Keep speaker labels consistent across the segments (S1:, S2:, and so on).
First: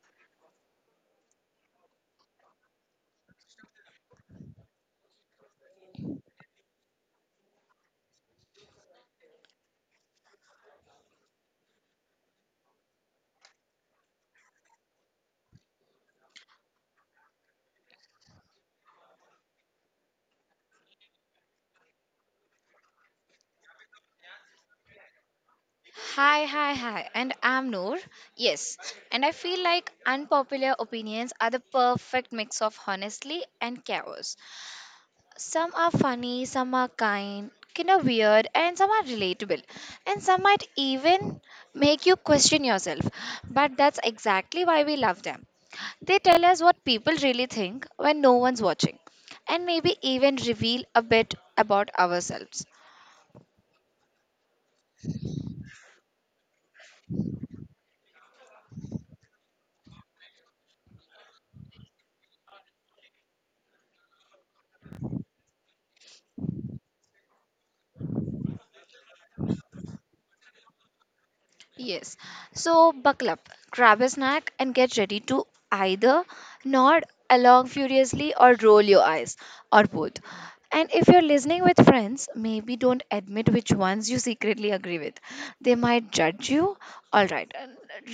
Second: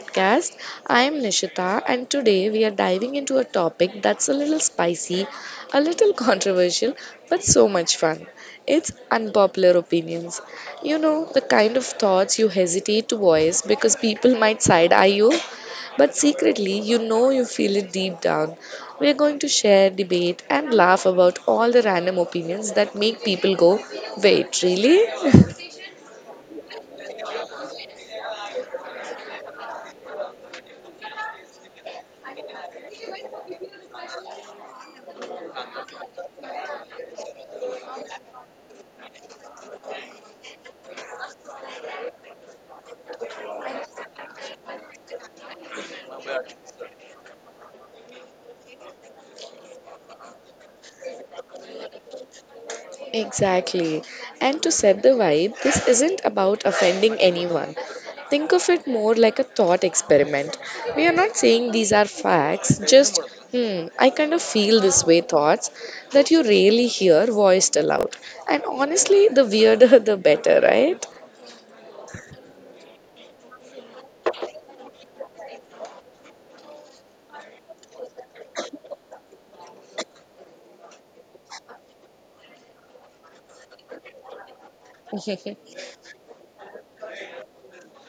S1: podcast. I'm Nishita, and today we are diving into a topic that's a little spicy, a little controversial, but so much fun. It's unpopular opinions. You know, the kind of thoughts you hesitate to voice because people might side eye you, but secretly you know you feel it deep down. We are going to share, debate, and laugh about all the random opinions that make people go, Wait, really?
S2: Hi, hi, hi, and I'm Noor. Yes, and I feel like unpopular opinions are the perfect mix of honesty and chaos. Some are funny, some are kind of weird, and some are relatable, and some might even make you question yourself. But that's exactly why we love them. They tell us what people really think when no one's watching, and maybe even reveal a bit about ourselves.
S1: Exactly. And to set the vibe, this isn't about offending anyone. Think of it more like a thought experiment. We are not saying these are facts, just, hmm, I kind of feel this way thoughts that you rarely hear voiced aloud. And honestly, the weirder the better, right?
S2: Yes. So buckle up, grab a snack, and get ready to either nod along furiously or roll your eyes, or both. And if you're listening with friends, maybe don't admit which ones you secretly agree with. They might judge you. All right.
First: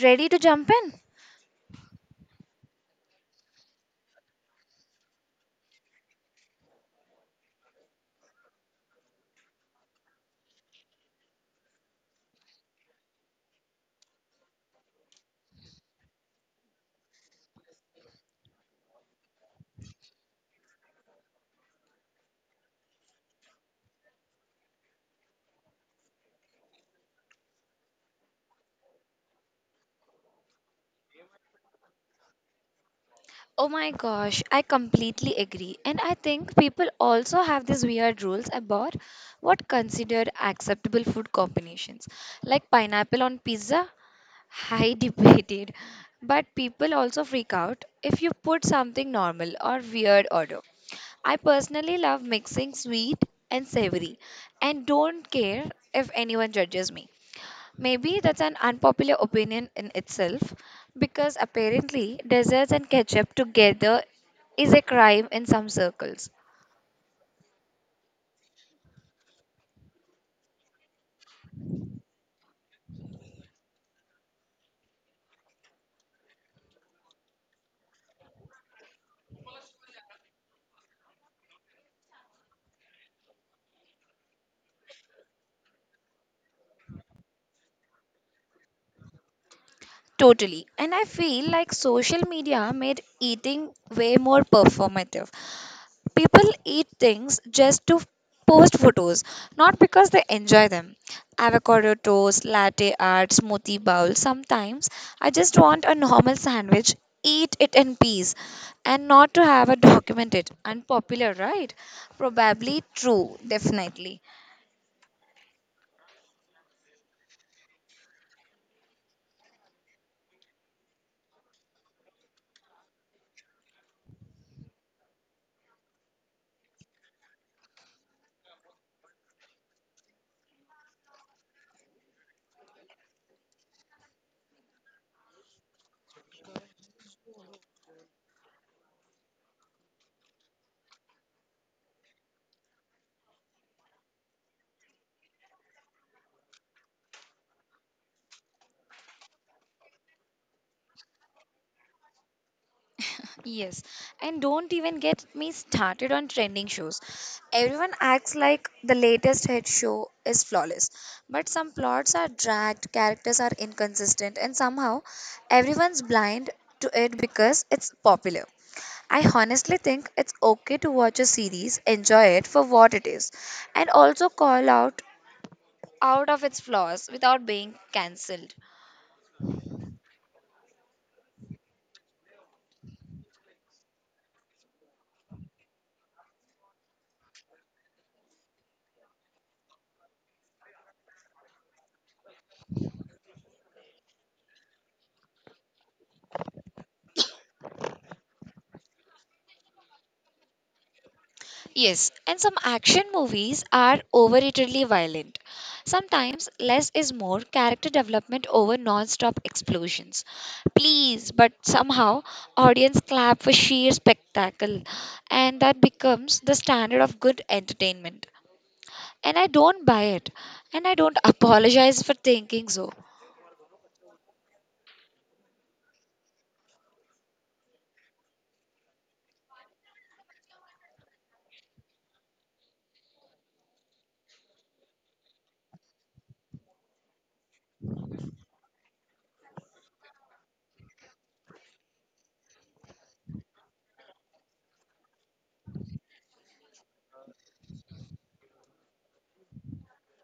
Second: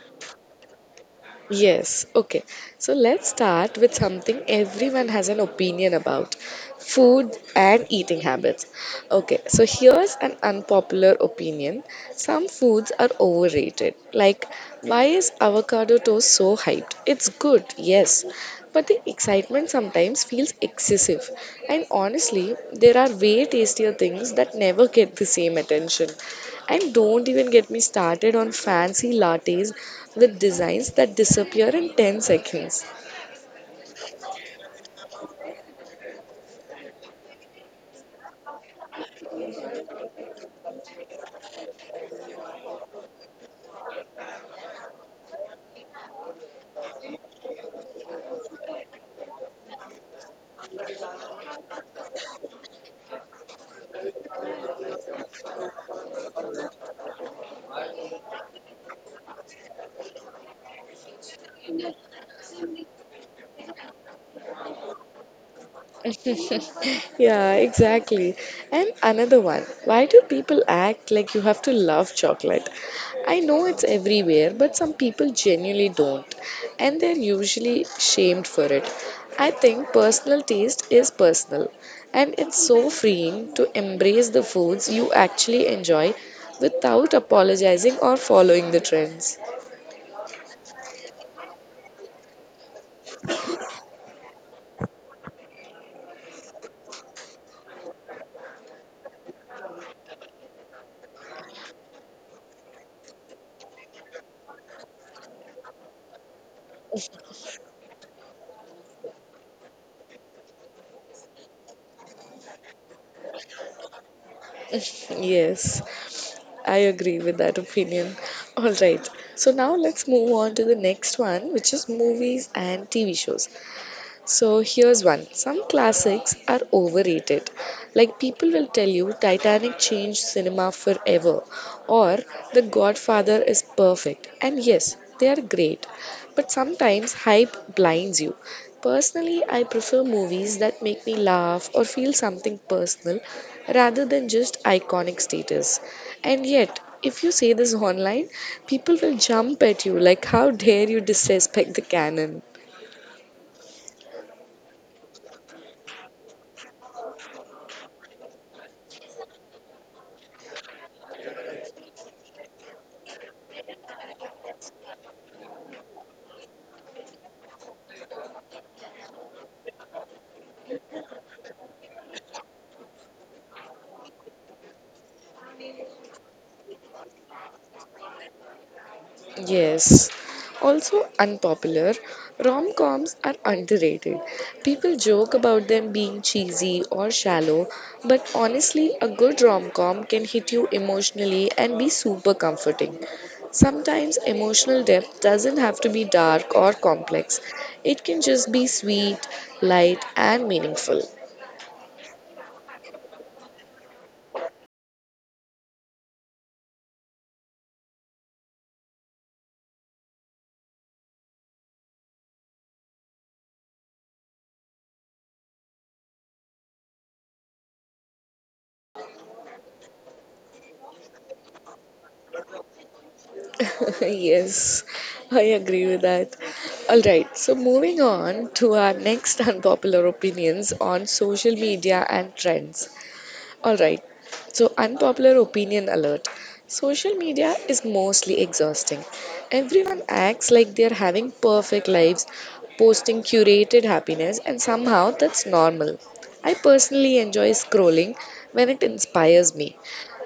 S2: Ready to jump in?
S1: Yes, okay. So let's start with something everyone has an opinion about food and eating habits. Okay, so here's an unpopular opinion some foods are overrated. Like, why is avocado toast so hyped? It's good, yes, but the excitement sometimes feels excessive. And honestly, there are way tastier things that never get the same attention. And don't even get me started on fancy lattes with designs that disappear in 10 seconds.
S2: Oh my gosh, I completely agree. And I think people also have these weird rules about what considered acceptable food combinations, like pineapple on pizza. High debated, but people also freak out if you put something normal or weird order. I personally love mixing sweet and savory and don't care if anyone judges me. Maybe that's an unpopular opinion in itself because apparently desserts and ketchup together is a crime in some circles.
S1: Yeah, exactly. And another one why do people act like you have to love chocolate? I know it's everywhere, but some people genuinely don't, and they're usually shamed for it. I think personal taste is personal, and it's so freeing to embrace the foods you actually enjoy without apologizing or following the trends.
S2: Totally. And I feel like social media made eating way more performative. People eat things just to post photos, not because they enjoy them. Avocado toast, latte art, smoothie bowl. Sometimes I just want a normal sandwich, eat it in peace, and not to have a documented unpopular. Right. Probably true. Definitely.
S1: Yes. I agree with that opinion. All right. So now let's move on to the next one, which is movies and TV shows. So here's one. Some classics are overrated. Like people will tell you Titanic changed cinema forever or The Godfather is perfect. And yes, they are great. But sometimes hype blinds you. Personally, I prefer movies that make me laugh or feel something personal rather than just iconic status. And yet, if you say this online, people will jump at you like, how dare you disrespect the canon?
S2: Yes, and don't even get me started on trending shows. Everyone acts like the latest hit show is flawless, but some plots are dragged, characters are inconsistent, and somehow everyone's blind to it because it's popular. I honestly think it's okay to watch a series, enjoy it for what it is, and also call out of its flaws without being cancelled.
S1: Yes. Also unpopular, rom-coms are underrated. People joke about them being cheesy or shallow, but honestly, a good rom-com can hit you emotionally and be super comforting. Sometimes emotional depth doesn't have to be dark or complex. It can just be sweet, light, and meaningful.
S2: Yes, and some action movies are overratedly violent. Sometimes less is more, character development over non stop explosions. Please, but somehow audience clap for sheer spectacle, and that becomes the standard of good entertainment. And I don't buy it, and I don't apologize for thinking so.
S1: yes, I agree with that. All right, so moving on to our next unpopular opinions on social media and trends. All right. So, unpopular opinion alert. Social media is mostly exhausting. Everyone acts like they're having perfect lives, posting curated happiness, and somehow that's normal. I personally enjoy scrolling when it inspires me,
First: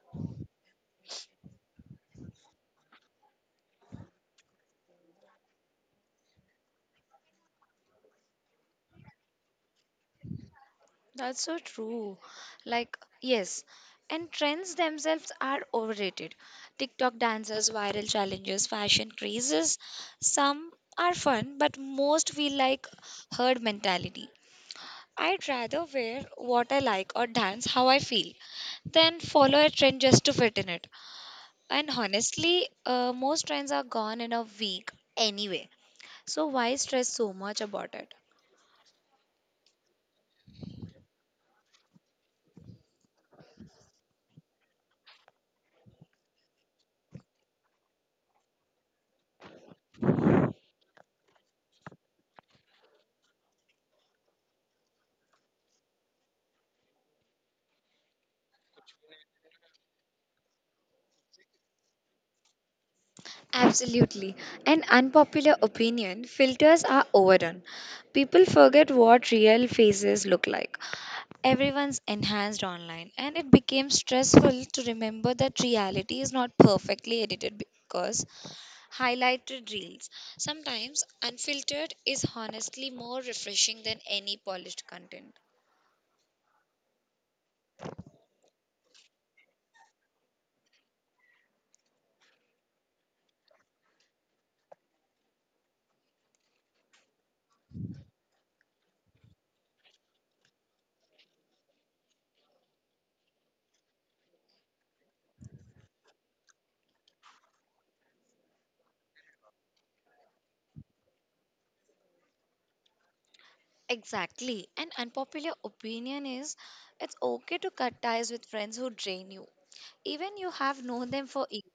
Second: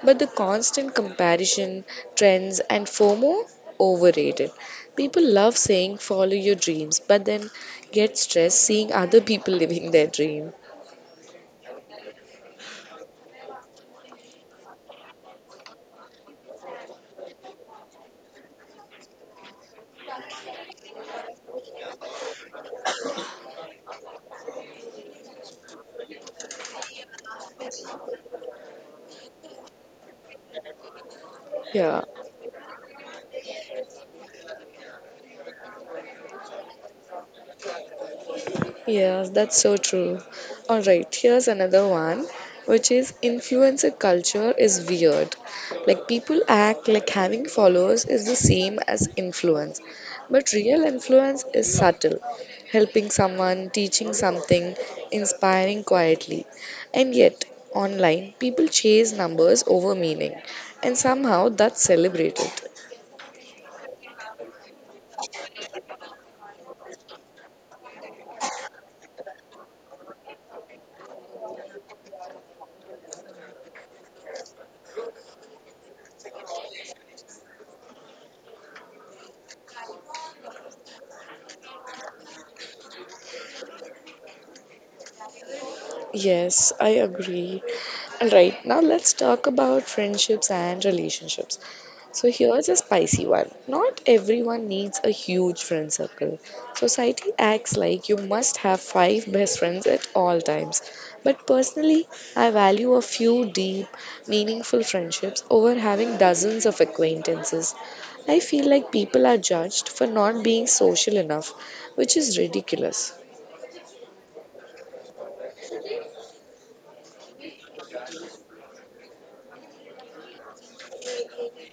S1: but the constant comparison, trends, and FOMO overrated. People love saying follow your dreams, but then get stressed seeing other people living their dream.
S2: That's so true. Like, yes. And trends themselves are overrated. TikTok dances, viral challenges, fashion crazes. Some are fun, but most feel like herd mentality. I'd rather wear what I like or dance how I feel than follow a trend just to fit in it. And
S1: Yeah.
S2: honestly, most trends are gone in a week anyway. So why stress so much about it?
S1: Yes, that's so true. All right, here's another one, which is influencer culture is weird. Like people act like having followers is the same as influence, but real influence is subtle, helping someone, teaching something, inspiring quietly. And yet, online, people chase numbers over meaning, and somehow that's celebrated.
S2: Absolutely. An unpopular opinion, filters are overdone. People forget what real faces look like. Everyone's enhanced online, and it became stressful to remember that reality is not perfectly edited because highlighted reels. Sometimes unfiltered is honestly more refreshing than any polished content.
S1: Yes, I agree. All right, now let's talk about friendships and relationships. So here's a spicy one. Not everyone needs a huge friend circle. Society acts like you must have five best friends at all times. But personally, I value a few deep, meaningful friendships over having dozens of acquaintances. I feel like people are judged for not being social enough, which is ridiculous.
S2: Exactly. An unpopular opinion is it's okay to cut ties with friends who drain you even you have known them for years.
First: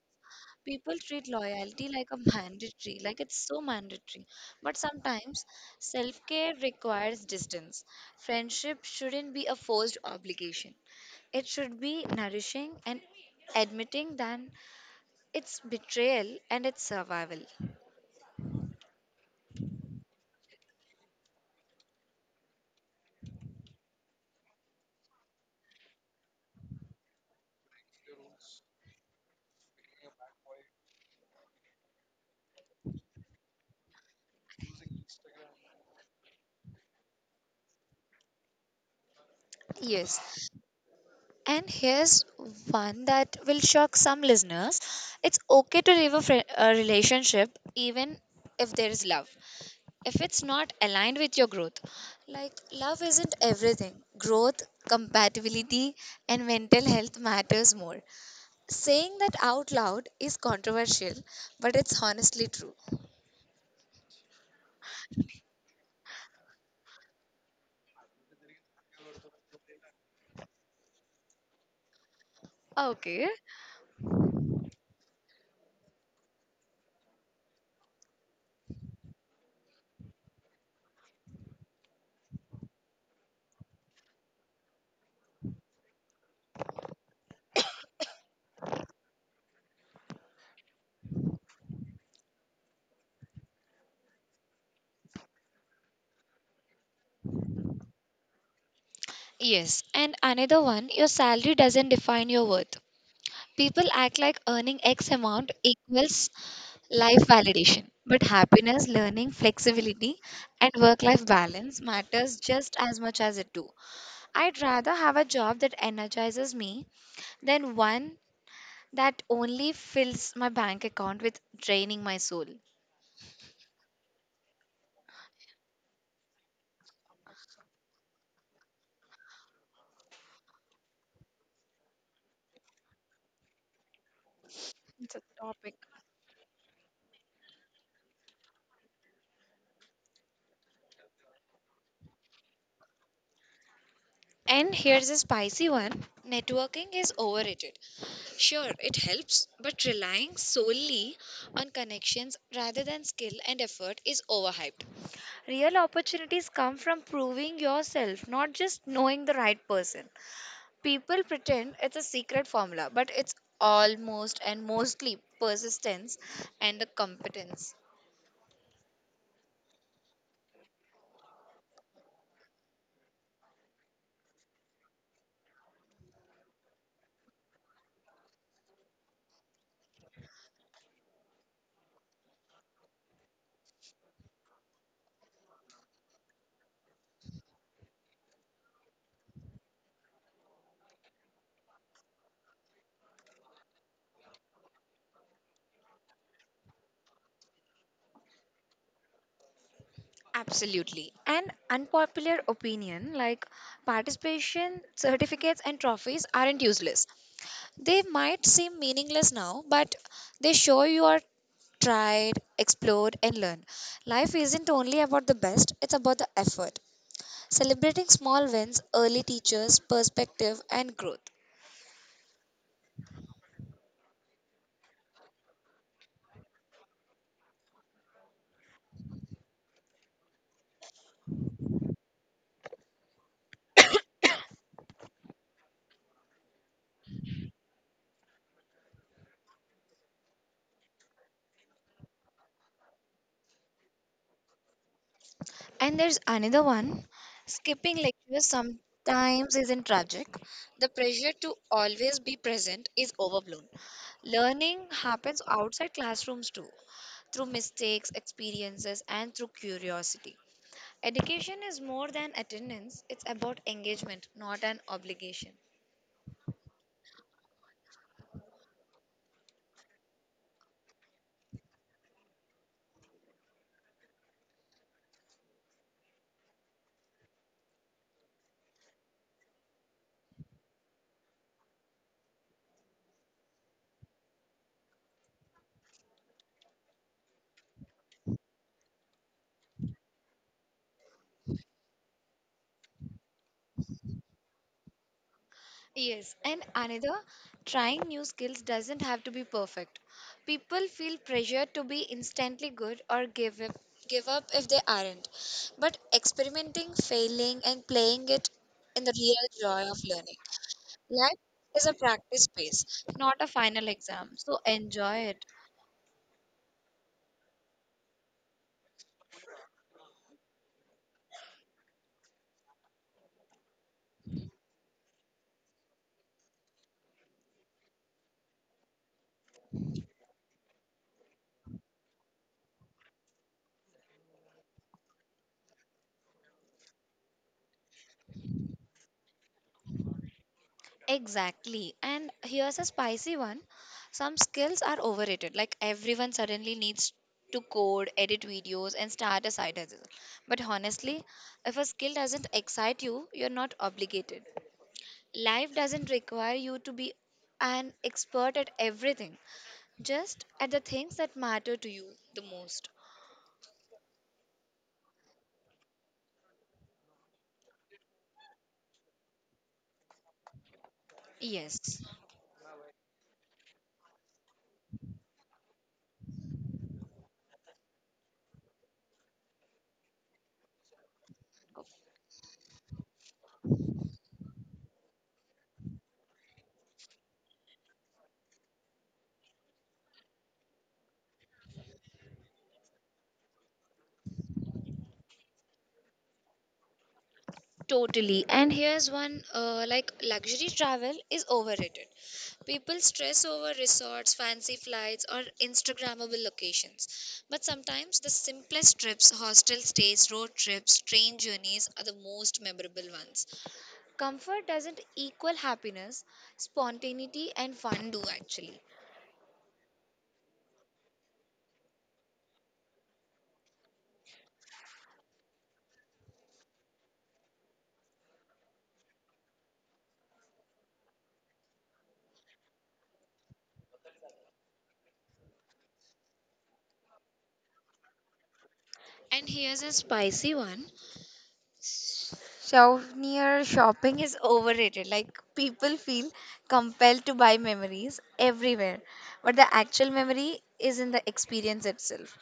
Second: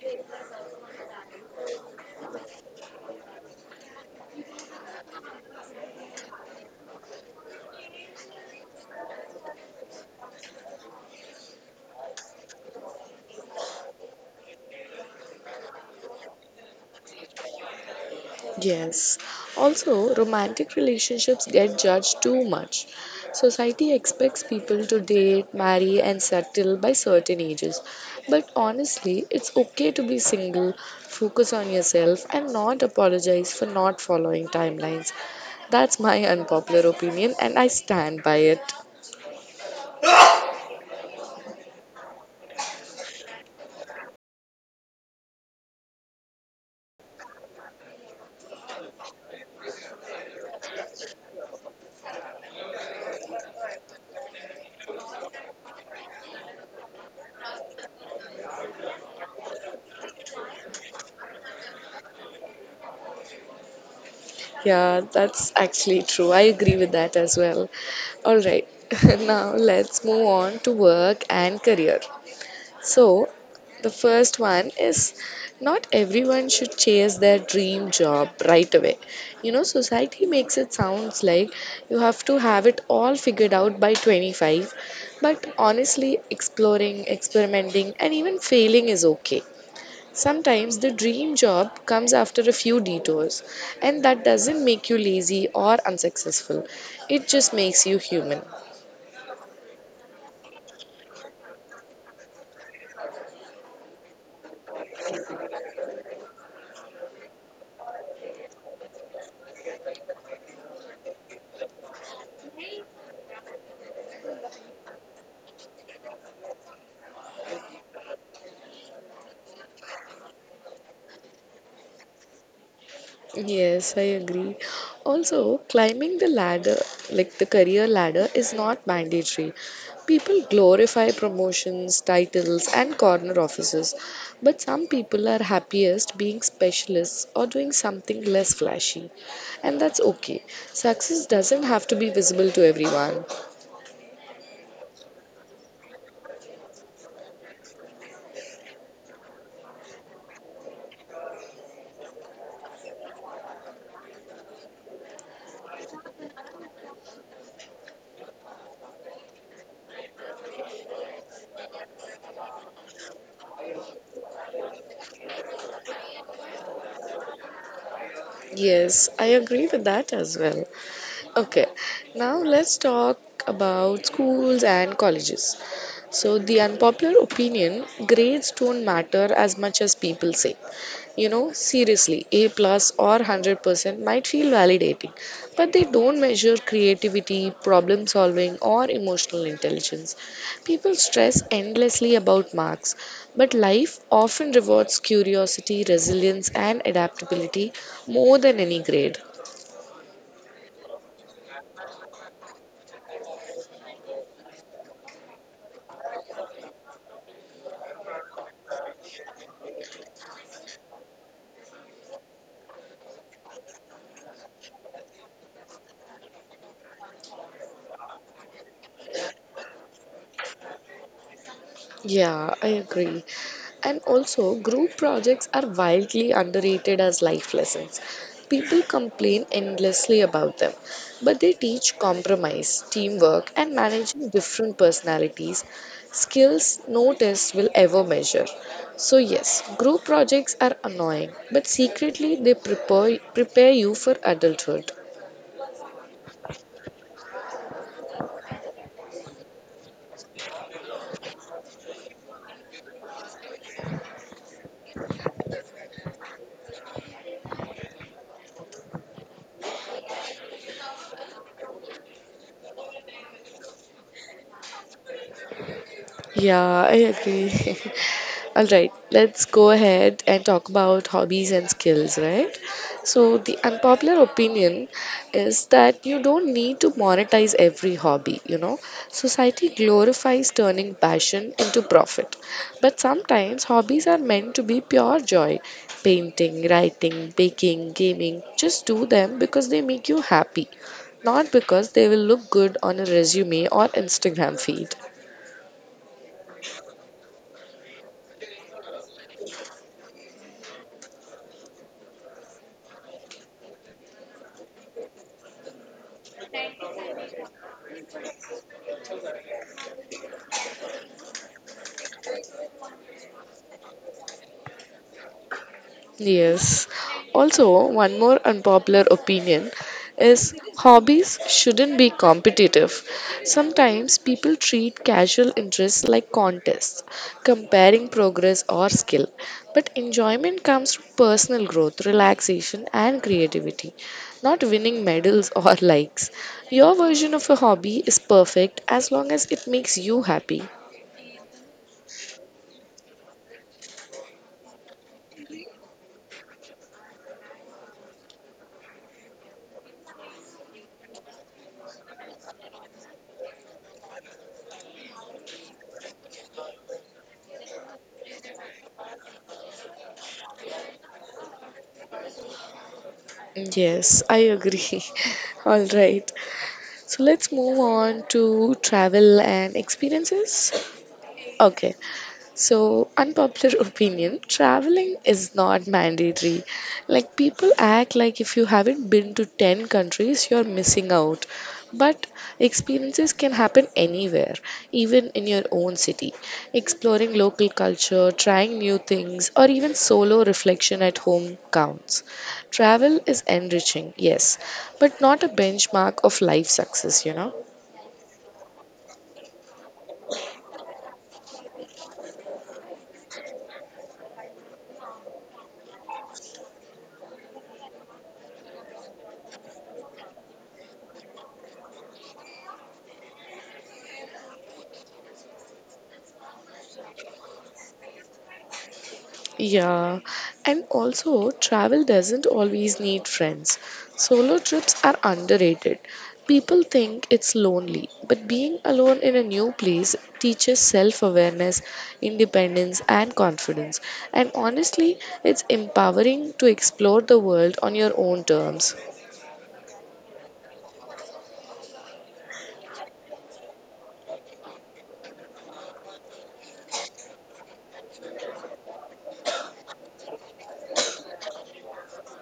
S2: People treat loyalty like a mandatory, like it's so mandatory. But sometimes self care requires distance. Friendship shouldn't be a forced obligation, it should be nourishing and admitting that it's betrayal and it's survival.
S1: Yes. Also, romantic relationships get judged too much. Society expects people to date, marry, and settle by certain ages. But honestly, it's okay to be single, focus on yourself, and not apologize for not following timelines. That's my unpopular opinion, and I stand by it.
S2: Yes. And here's one that will shock some listeners. It's okay to leave a relationship even if there is love. If it's not aligned with your growth. Like, love isn't everything, growth, compatibility, and mental health matters more. Saying that out loud is controversial, but it's honestly true.
S1: Yeah, that's actually true. I agree with that as well. All right, now let's move on to work and career.
S2: Okay.
S1: So, the first one is not everyone should chase their dream job right away. You know, society makes it sounds like you have to have it all figured out by 25, but honestly, exploring, experimenting, and even failing is okay. Sometimes the dream job comes after a few detours, and that doesn't make you lazy or unsuccessful. It just makes you human.
S2: Yes. And another one, your salary doesn't define your worth. People act like earning X amount equals life validation. But happiness, learning, flexibility, and work life balance matters just as much as it do. I'd rather have a job that energizes me than one that only fills my bank account with draining my soul.
S1: Yes, I agree. Also, climbing the ladder, like the career ladder, is not mandatory. People glorify promotions, titles, and corner offices, but some
S2: It's a
S1: people are
S2: topic.
S1: happiest being specialists or doing something less flashy. And that's okay. Success doesn't have to be visible to everyone.
S2: And here's a spicy one, networking is overrated. Sure, it helps, but relying solely on connections rather than skill and effort is overhyped. Real opportunities come from proving yourself, not just knowing the right person. People pretend it's a secret formula, but it's almost and mostly persistence and the competence.
S1: Yes, I agree with that as well. Okay, now let's talk about schools and colleges. So, the unpopular opinion grades don't matter as much as people say. You know, seriously, A plus or 100% might feel validating, but they don't measure creativity, problem solving, or emotional intelligence. People stress endlessly about marks, but life often rewards curiosity, resilience, and adaptability more than any grade.
S2: Absolutely. And unpopular opinion, like participation certificates and trophies aren't useless. They might seem meaningless now, but they show you are tried, explored, and learned. Life isn't only about the best, it's about the effort. Celebrating small wins, early teachers, perspective, and growth.
S1: Yeah, I agree. And also, group projects are wildly underrated as life lessons. People complain endlessly about them, but they teach compromise, teamwork, and managing different personalities, skills no test will ever measure. So, yes, group projects are annoying, but secretly they prepare you for adulthood.
S2: And there's another one. Skipping lectures sometimes isn't tragic. The pressure to always be present is overblown. Learning happens outside classrooms too, through mistakes, experiences, and through curiosity. Education is more than attendance, it's about engagement, not an obligation.
S1: Yeah, I agree. All right, let's go ahead and talk about hobbies and skills, right? So, the unpopular opinion is that you don't need to monetize every hobby, you know. Society glorifies turning passion into profit, but sometimes hobbies are meant to be pure joy. Painting, writing, baking, gaming, just do them because they make you happy, not because they will look good on a resume or Instagram feed.
S2: Yes, and another, trying new skills doesn't have to be perfect. People feel pressure to be instantly good or give up if they aren't. But experimenting, failing, and playing it in the real joy of learning. Life is a practice space, not a final exam. So enjoy it.
S1: Yes. Also, one more unpopular opinion is hobbies shouldn't be competitive. Sometimes people treat casual interests like contests, comparing progress or skill. But enjoyment comes from personal growth, relaxation, and creativity, not winning medals or likes. Your version of a hobby is perfect as long as it makes you happy.
S2: Exactly. And here's a spicy one. Some skills are overrated. Like everyone suddenly needs to code, edit videos, and start a side hustle. But honestly, if a skill doesn't excite you, you're not obligated. Life doesn't require you to be an expert at everything, just at the things that matter to you the most.
S1: Yes, I agree. All right. So let's move on to travel and experiences. Okay,
S2: Yes.
S1: so unpopular opinion traveling is not mandatory. Like people act like if you haven't been to 10 countries, you're missing out. But experiences can happen anywhere, even in your own city. Exploring local culture, trying new things, or even solo reflection at home counts. Travel is enriching, yes, but not a benchmark of life success, you know.
S2: Totally. And here's one, like luxury travel is overrated. People stress over resorts, fancy flights, or Instagrammable locations. But sometimes the simplest trips, hostel stays, road trips, train journeys are the most memorable ones. Comfort doesn't equal happiness, spontaneity, and fun do actually.
S1: Yeah, and also travel doesn't always need friends. Solo trips are underrated. People think it's lonely, but being alone in a new place teaches self awareness, independence, and confidence. And honestly, it's empowering to explore the world on your own terms.
S2: And here's a spicy one. Souvenir shopping is overrated. Like people feel compelled to buy memories everywhere, but the actual memory is in the experience itself.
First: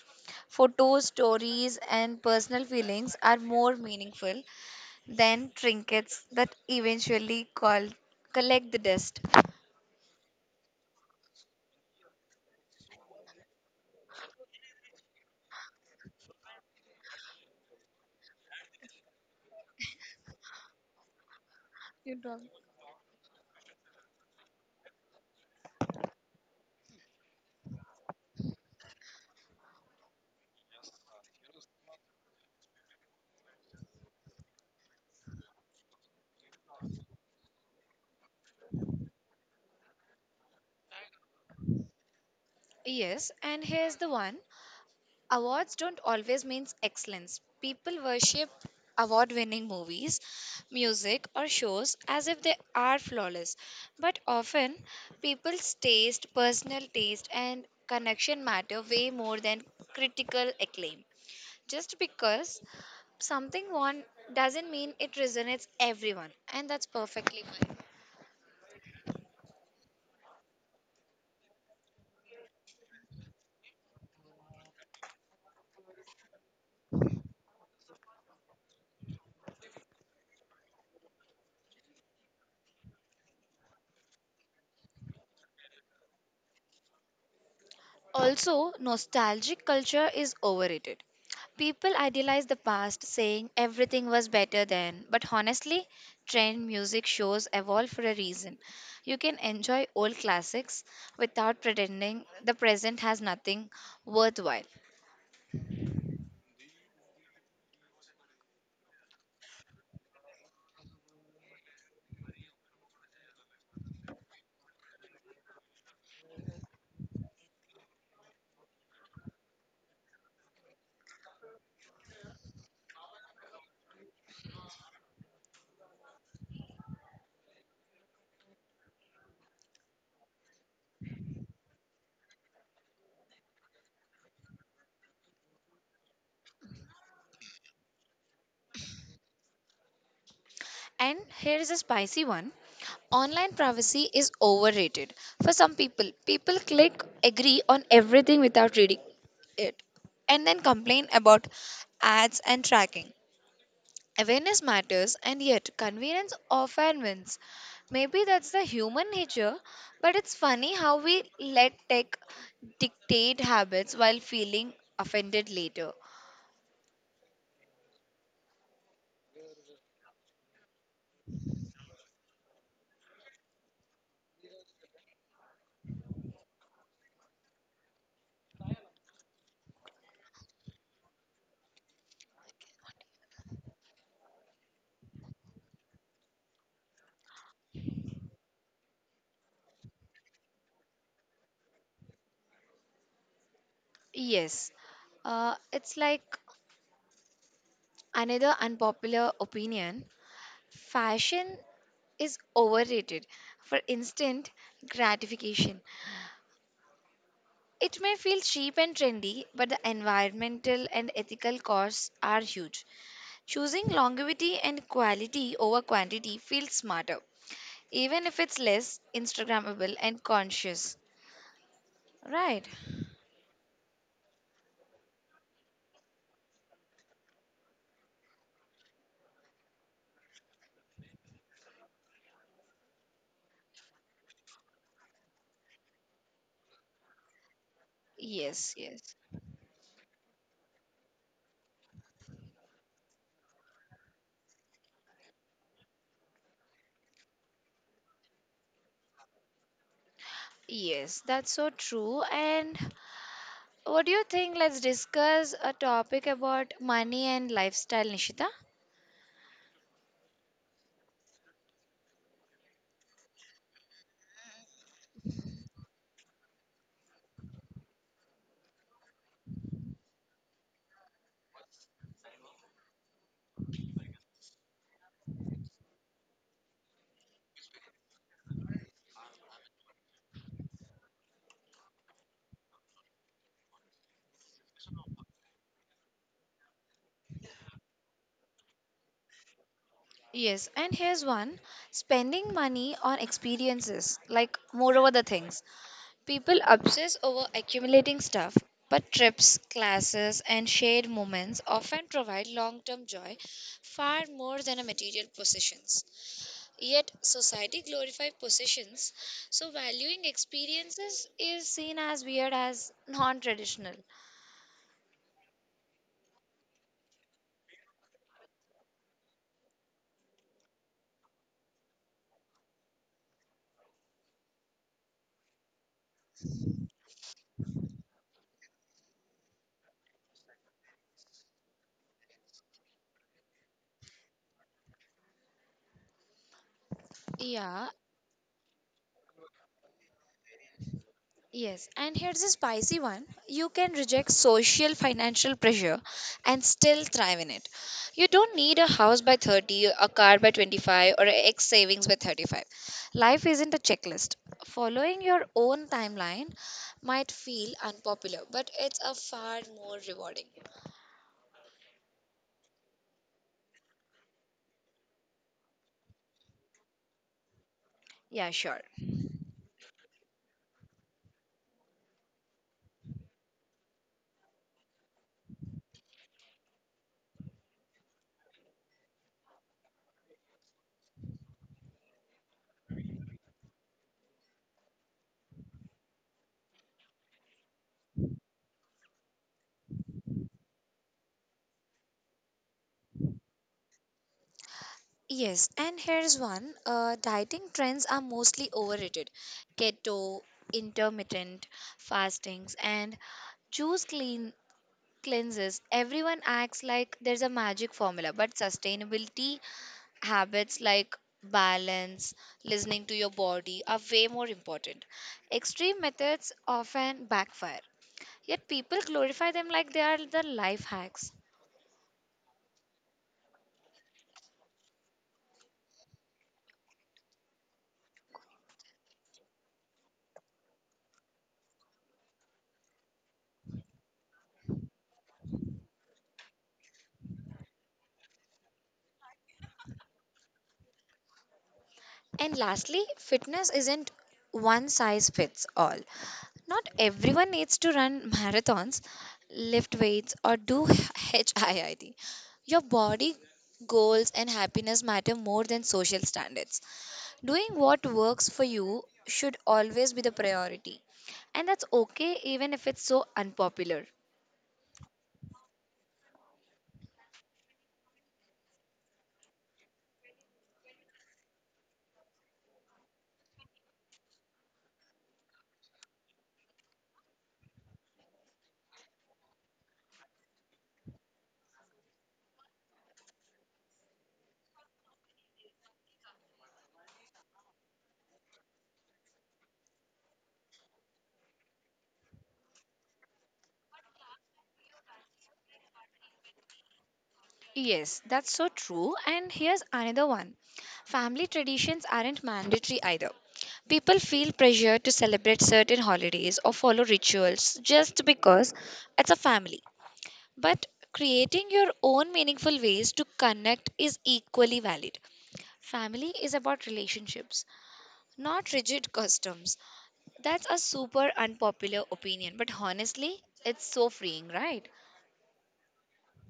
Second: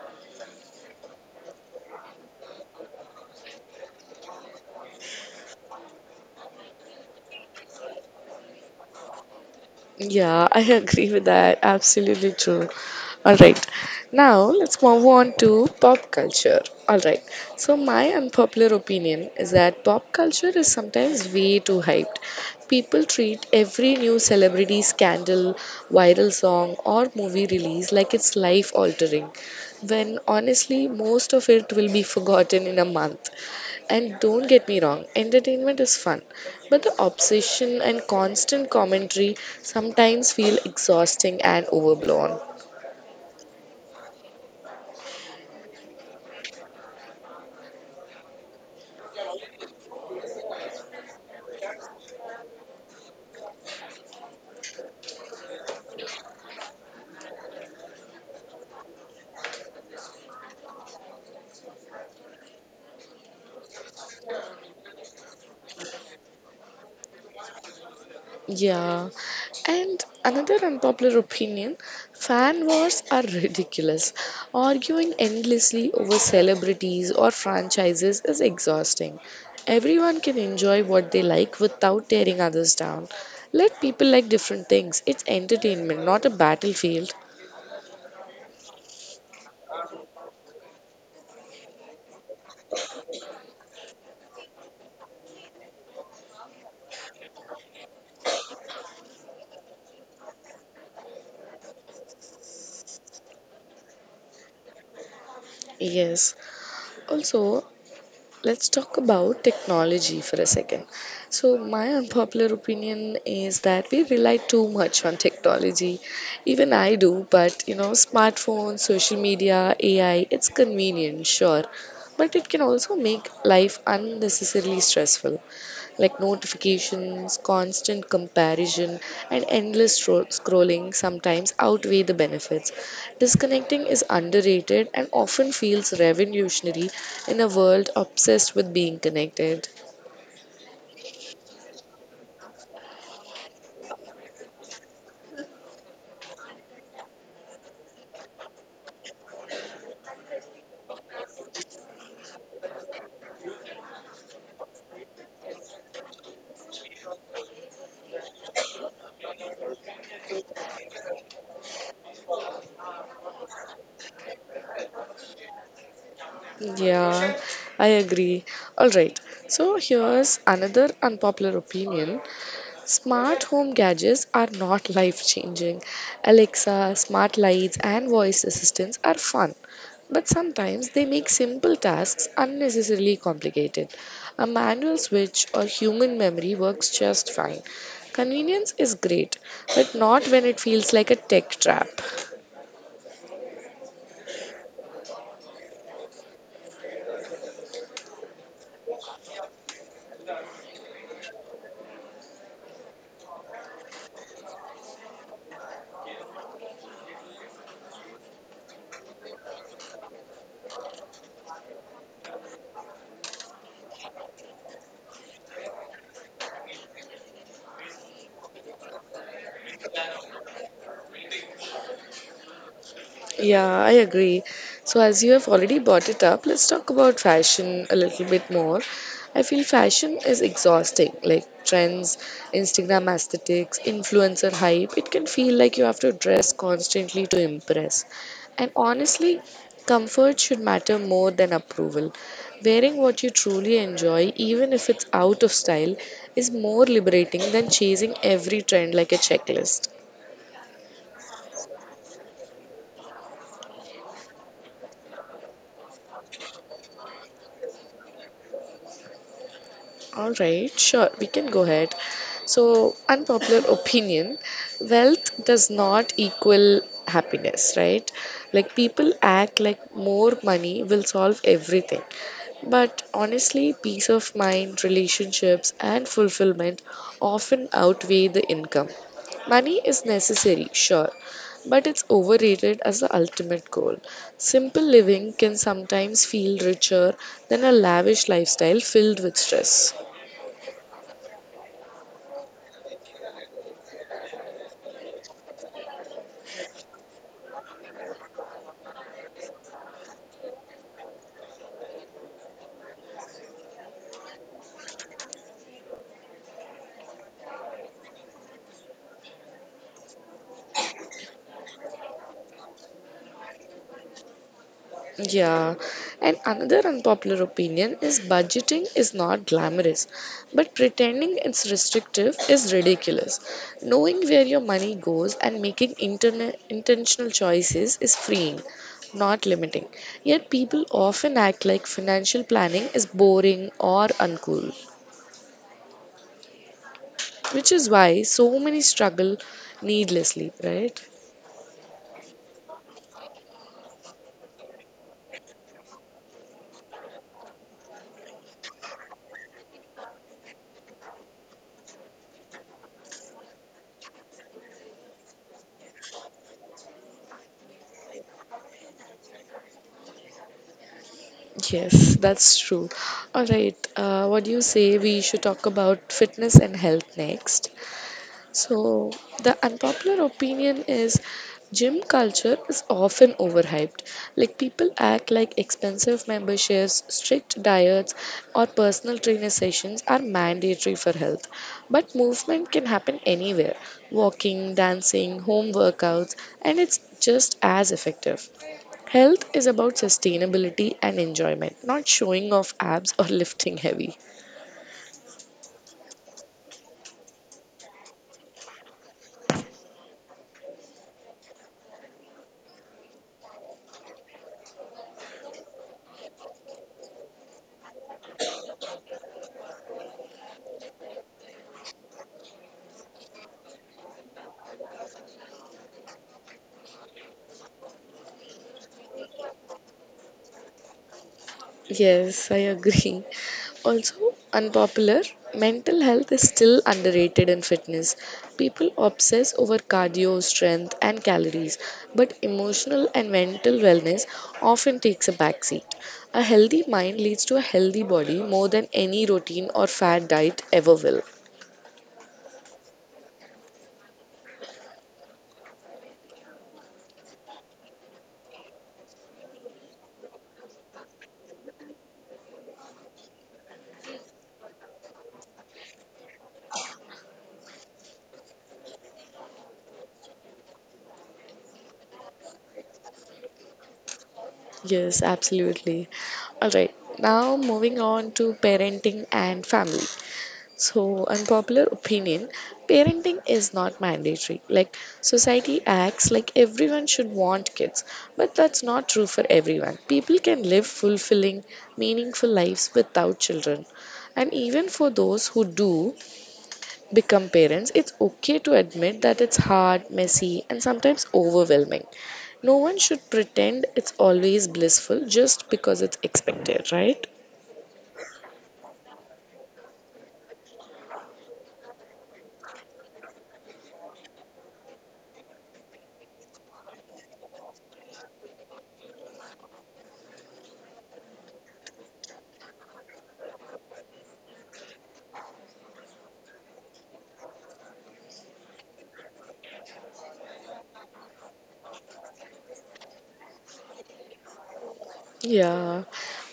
S2: Photos, stories, and personal feelings are more meaningful than trinkets that eventually call collect the dust.
S1: Yeah, I agree with that. Absolutely true. All right. Now let's move on to pop culture. All right. So my unpopular opinion is that pop culture is sometimes way too
S2: You
S1: hyped.
S2: don't.
S1: People treat every new celebrity scandal, viral song or movie release like it's life altering when honestly most of it will be forgotten in a month. And don't get me wrong, entertainment is fun, but the obsession and constant commentary sometimes feel exhausting and overblown.
S2: Yes, and here's the one. Awards don't always mean excellence. People worship award winning movies, music, or shows as if they are flawless. But often, people's taste, personal taste, and connection matter way more than critical acclaim. Just because something won doesn't mean it resonates everyone, and that's perfectly fine.
S1: Yeah, and another unpopular opinion fan wars are ridiculous. Arguing endlessly over celebrities or franchises is exhausting. Everyone can enjoy what they like without tearing others down. Let people like different things. It's entertainment, not a battlefield.
S2: Also, nostalgic culture is overrated. People idealize the past, saying everything was better then, but honestly, trend music shows evolve for a reason. You can enjoy old classics without pretending the present has nothing worthwhile.
S1: Yes. Also, let's talk about technology for a second. So, my unpopular opinion is that we rely too much on technology. Even I do, but you know, smartphones, social media, AI, it's convenient, sure, but it can also make life unnecessarily stressful. Like notifications, constant comparison, and endless scrolling sometimes outweigh the benefits. Disconnecting is underrated and often feels revolutionary in a world obsessed with being connected.
S2: And here's a spicy one, online privacy is overrated. For some people, people click agree on everything without reading it and then complain about ads and tracking. Awareness matters, and yet convenience often wins. Maybe that's the human nature, but it's funny how we let tech dictate habits while feeling offended later.
S1: Yeah, I agree. All right, so here's another unpopular opinion Smart home gadgets are not life changing. Alexa, smart lights, and voice assistants are fun, but sometimes they make simple tasks unnecessarily complicated. A manual switch or human memory works just fine. Convenience is great, but not when it feels like a tech trap.
S2: Yes, it's like another unpopular opinion, fashion is overrated for instant gratification. It may feel cheap and trendy, but the environmental and ethical costs are huge. Choosing longevity and quality over quantity feels smarter, even if it's less Instagrammable and conscious. Right?
S1: Yeah, I agree. So, as you have already brought it up, let's talk about fashion a little bit more. I feel fashion is exhausting, like trends, Instagram aesthetics, influencer hype. It can feel like you have to dress constantly to impress. And
S2: Yes, yes.
S1: honestly, comfort should matter more than approval. Wearing what you truly enjoy, even if it's out of style, is more liberating than chasing every trend like a checklist.
S2: Yes, that's so true. And what do you think? Let's discuss a topic about money and lifestyle, Nishita.
S1: All right, sure, we can go ahead. So, unpopular opinion wealth does not equal happiness, right? Like, people act like more money will solve everything. But honestly, peace of mind, relationships, and fulfillment often outweigh the income. Money is necessary, sure, but it's overrated as the ultimate goal. Simple living can sometimes feel richer than a lavish lifestyle filled with stress.
S2: Yes, and here's one, spending money on experiences, like more over the things. People obsess over accumulating stuff, but trips, classes, and shared moments often provide long term joy far more than a material possessions. Yet, society glorifies possessions, so valuing experiences is seen as weird as non traditional.
S1: Yeah, and another unpopular opinion is budgeting is not glamorous, but pretending it's restrictive is ridiculous. Knowing where your money goes and making intentional choices is freeing, not limiting. Yet people often act like financial planning is boring or uncool, which
S2: Yeah.
S1: is why so many struggle needlessly, right?
S2: Yes, and here's a spicy one. You can reject social financial pressure and still thrive in it. You don't need a house by 30, a car by 25, or a X savings by 35. Life isn't a checklist. Following your own timeline might feel unpopular, but it's a far more rewarding.
S1: Yes, that's true. All right, what do you say we should talk about fitness and health next?
S2: Yeah, sure.
S1: So, the unpopular opinion is gym culture is often overhyped. Like, people act like expensive memberships, strict diets, or personal trainer sessions are mandatory for health. But movement can happen anywhere, walking, dancing, home workouts, and it's just as effective. Health is about sustainability and enjoyment, not showing off abs or lifting heavy.
S2: Yes, and here's one. Dieting trends are mostly overrated. Keto, intermittent fastings, and choose clean cleanses, everyone acts like there's a magic formula, but sustainability habits like balance, listening to your body are way more important. Extreme methods often backfire, yet people glorify them like they are the life hacks.
S1: Yes, I agree. Also, unpopular, mental health is still underrated in fitness. People obsess over cardio, strength, and calories, but emotional and mental wellness often takes a backseat. A healthy mind leads to a healthy body more than any routine or fad diet ever will.
S2: And lastly, fitness isn't one size fits all. Not everyone needs to run marathons, lift weights, or do HIIT. Your body goals and happiness matter more than social standards. Doing what works for you should always be the priority. And that's okay even if it's so unpopular.
S1: Yes, absolutely. All right, now moving on to parenting and family. So, unpopular opinion, parenting is not mandatory. Like, society acts like everyone should want kids, but that's not true for everyone. People can live fulfilling, meaningful lives without children. And even for those who do become parents, it's okay to admit that it's hard, messy, and sometimes overwhelming. No one should pretend it's always blissful just because it's expected, right?
S2: Yes, that's so true. And here's another one, family traditions aren't mandatory either. People feel pressure to celebrate certain holidays or follow rituals just because it's a family. But creating your own meaningful ways to connect is equally valid. Family is about relationships, not rigid customs. That's a super unpopular opinion, but honestly, it's so freeing, right?
S1: Yeah.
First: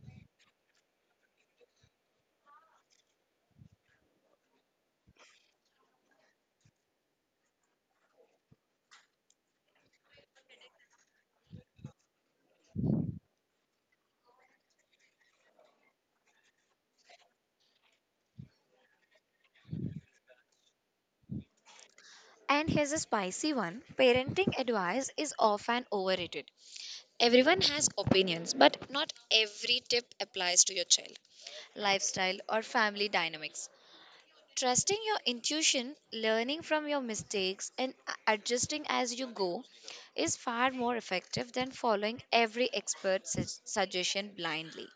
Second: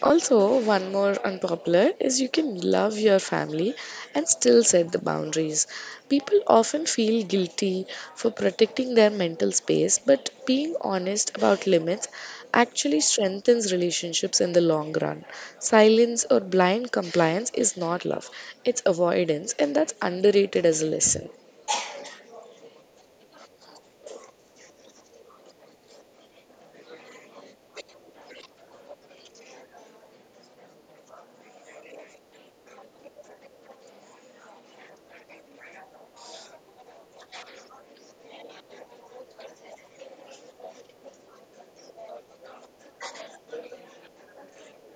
S1: Also, one more unpopular is you can love your family and still set the boundaries. People often feel guilty for protecting their mental space, but being honest about limits actually strengthens relationships in the long run. Silence or blind compliance is not love, it's avoidance, and that's underrated as a lesson.
S2: And here's a spicy one, parenting advice is often overrated. Everyone has opinions, but not every tip applies to your child, lifestyle, or family dynamics. Trusting your intuition, learning from your mistakes, and adjusting as you go is far more effective than following every expert suggestion blindly.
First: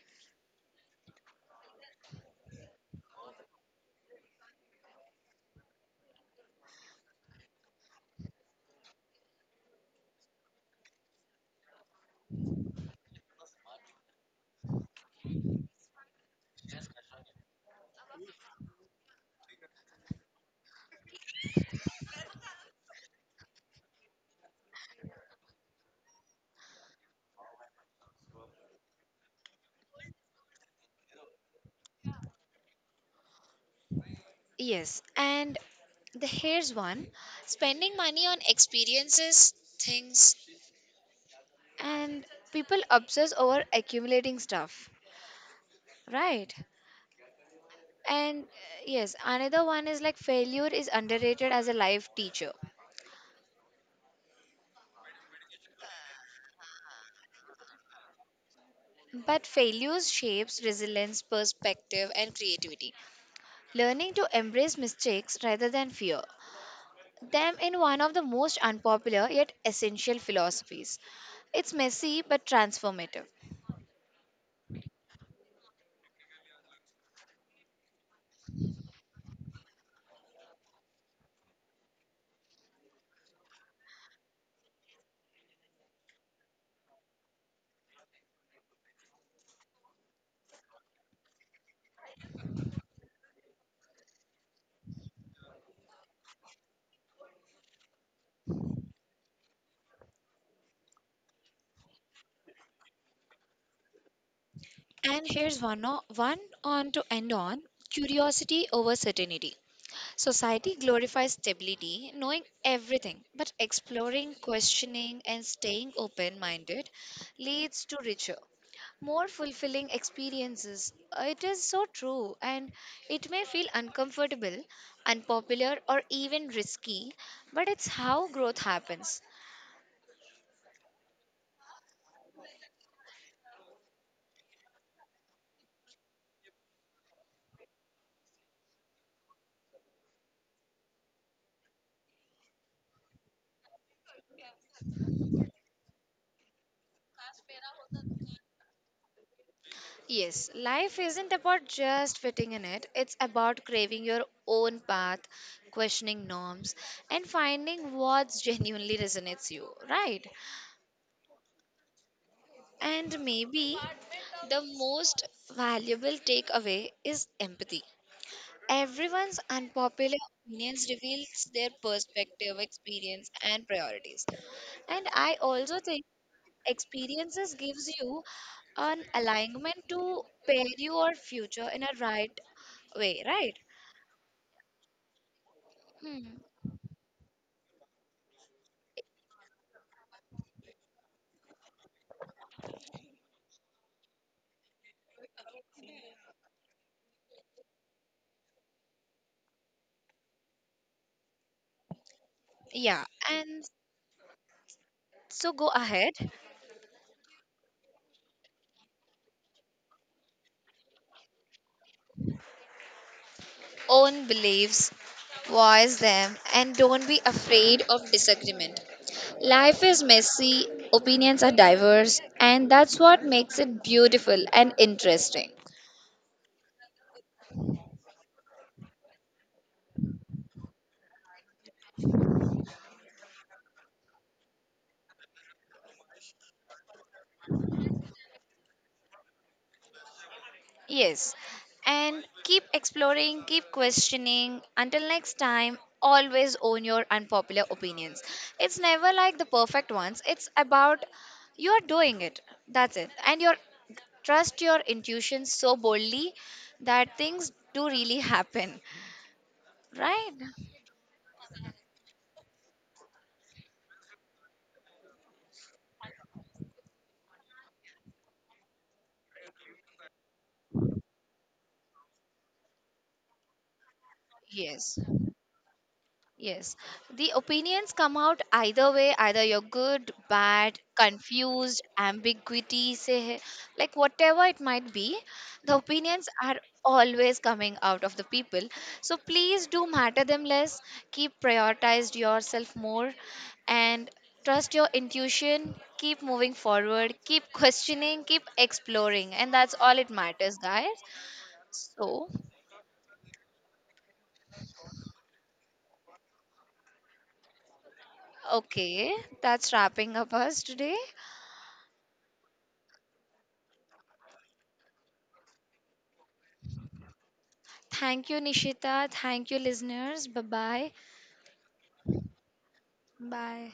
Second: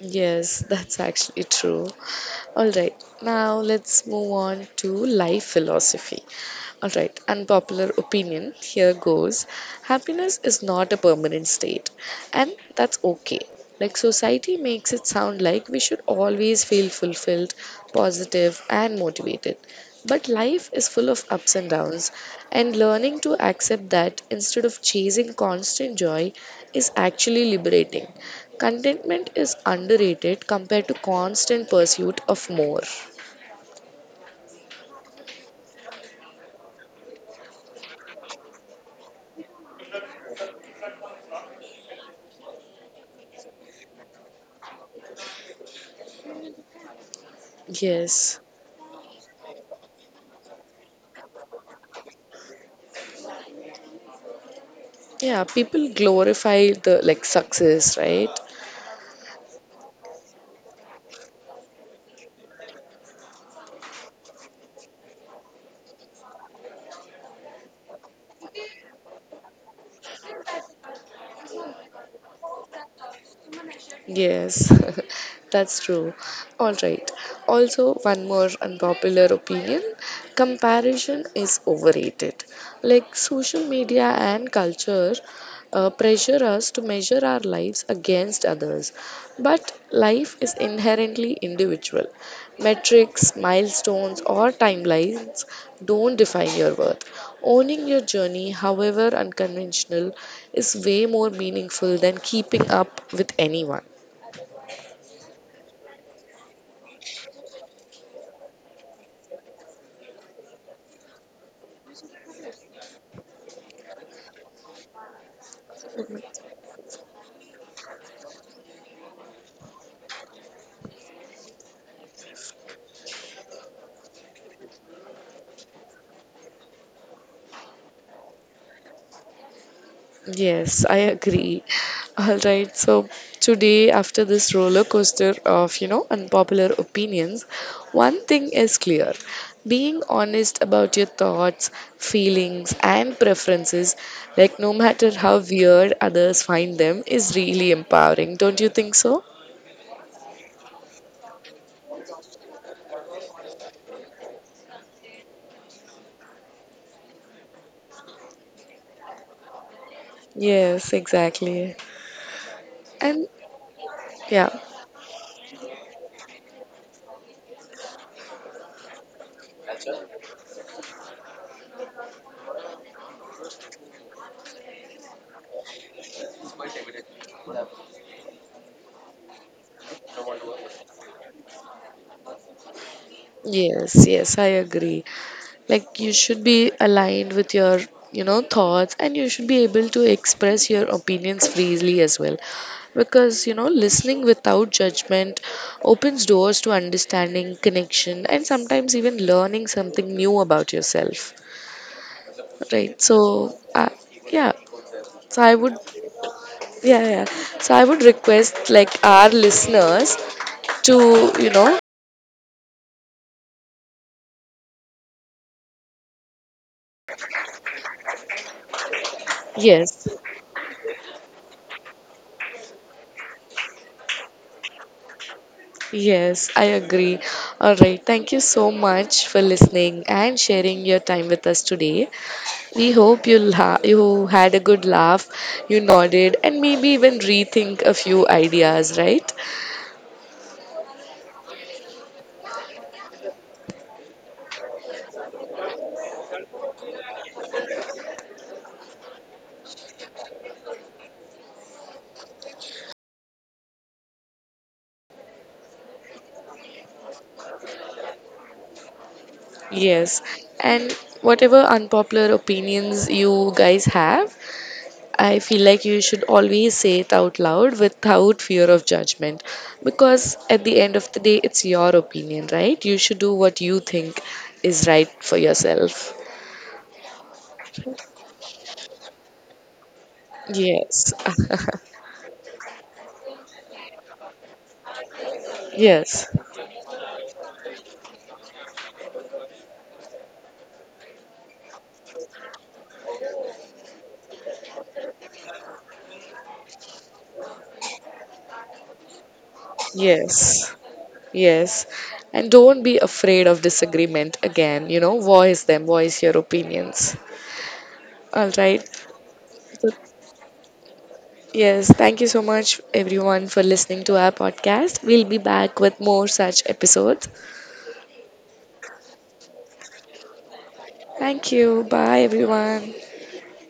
S1: Yes, that's actually true. All right, now let's move on to life philosophy. All right, unpopular opinion here goes, happiness is not a permanent state, and that's okay. Like, society makes it sound like we should always feel fulfilled, positive, and motivated. But life is full of ups and downs, and learning to accept that instead of chasing constant joy is actually liberating. Contentment is underrated compared to constant pursuit of more.
S2: Yes, and the here's one, spending money on experiences, things, and people obsess over accumulating stuff, right?
S1: Yes.
S2: And yes, another one is like failure is underrated as a life teacher,
S1: Yeah, people glorify the like success, right?
S2: but failures shapes resilience, perspective, and creativity. Learning to embrace mistakes rather than fear them in one of the most unpopular yet essential philosophies. It's messy but transformative.
S1: Yes, that's true. All right. Also, one more unpopular opinion, comparison is overrated. Like, social media and culture pressure us to measure our lives against others. But life is inherently individual. Metrics, milestones, or timelines don't define your worth. Owning your journey, however unconventional, is way more meaningful than keeping up with anyone.
S2: And here's one on to end on, curiosity over certainty. Society glorifies stability, knowing everything, but exploring, questioning, and staying open minded leads to richer, more fulfilling experiences. It is so true, and it may feel uncomfortable, unpopular, or even risky, but it's how growth happens.
S1: Yes, I agree. All right, so today, after this roller coaster of, you know, unpopular opinions, one thing is clear. Being honest about your thoughts, feelings, and preferences, like no matter how weird others find them, is really empowering. Don't you think so?
S2: Yes, life isn't about just fitting in it, it's about craving your own path, questioning norms, and finding what genuinely resonates you, right?
S1: Yes, exactly.
S2: And
S1: And
S2: maybe
S1: yeah,
S2: the most valuable takeaway is empathy. Everyone's unpopular opinions reveals their perspective, experience and priorities. And I also think experiences gives you an alignment to pair your future in a right way, right?
S1: yes, yes, I agree. Like, you
S2: Hmm.
S1: should be aligned with your, you know, thoughts, and you should be able to express your opinions freely as well, because, you know, listening without judgment opens doors to understanding, connection, and sometimes even learning something new about yourself, right?
S2: Yeah,
S1: So
S2: and
S1: yeah, so
S2: so
S1: i
S2: go
S1: would
S2: ahead.
S1: yeah, yeah, so I would request like our listeners to, you know.
S2: Own beliefs, voice them, and don't be afraid of disagreement. Life is
S1: Yes.
S2: messy, opinions are diverse, and that's what makes it beautiful and interesting.
S1: Yes, I agree. All right. Thank you so much for listening and sharing your time with us today. We hope you you had a good laugh, you nodded, and maybe even rethink a few ideas, right?
S2: Yes, and keep exploring, keep questioning. Until next time, always own your unpopular opinions. It's never like the perfect ones, it's about you're doing it. That's it. And you trust your intuition so boldly that things do really happen,
S1: Yes.
S2: right?
S1: And whatever unpopular opinions you guys have, I feel like you should always say it out loud without fear of judgment. Because at the end of the day, it's your opinion, right? You should do what you think is
S2: Yes.
S1: right for yourself.
S2: Yes, the opinions come out either way, either you're good, bad,
S1: Yes.
S2: confused, ambiguity, say like whatever it might be, the opinions
S1: Yes.
S2: are always coming out of the people. So please do matter them less, keep prioritized yourself more, and trust your intuition, keep moving forward, keep questioning, keep exploring, and that's all it matters,
S1: Yes.
S2: guys.
S1: Yes.
S2: So,
S1: And don't be afraid of disagreement again. You know, voice them, voice your opinions. All right.
S2: okay, that's
S1: So,
S2: wrapping up us today.
S1: yes. Thank you so much, everyone, for listening to our podcast. We'll be back with more such episodes.
S2: Thank you, Nishita. Thank you, listeners. Bye bye.
S1: Thank you. Bye, everyone.
S2: Bye.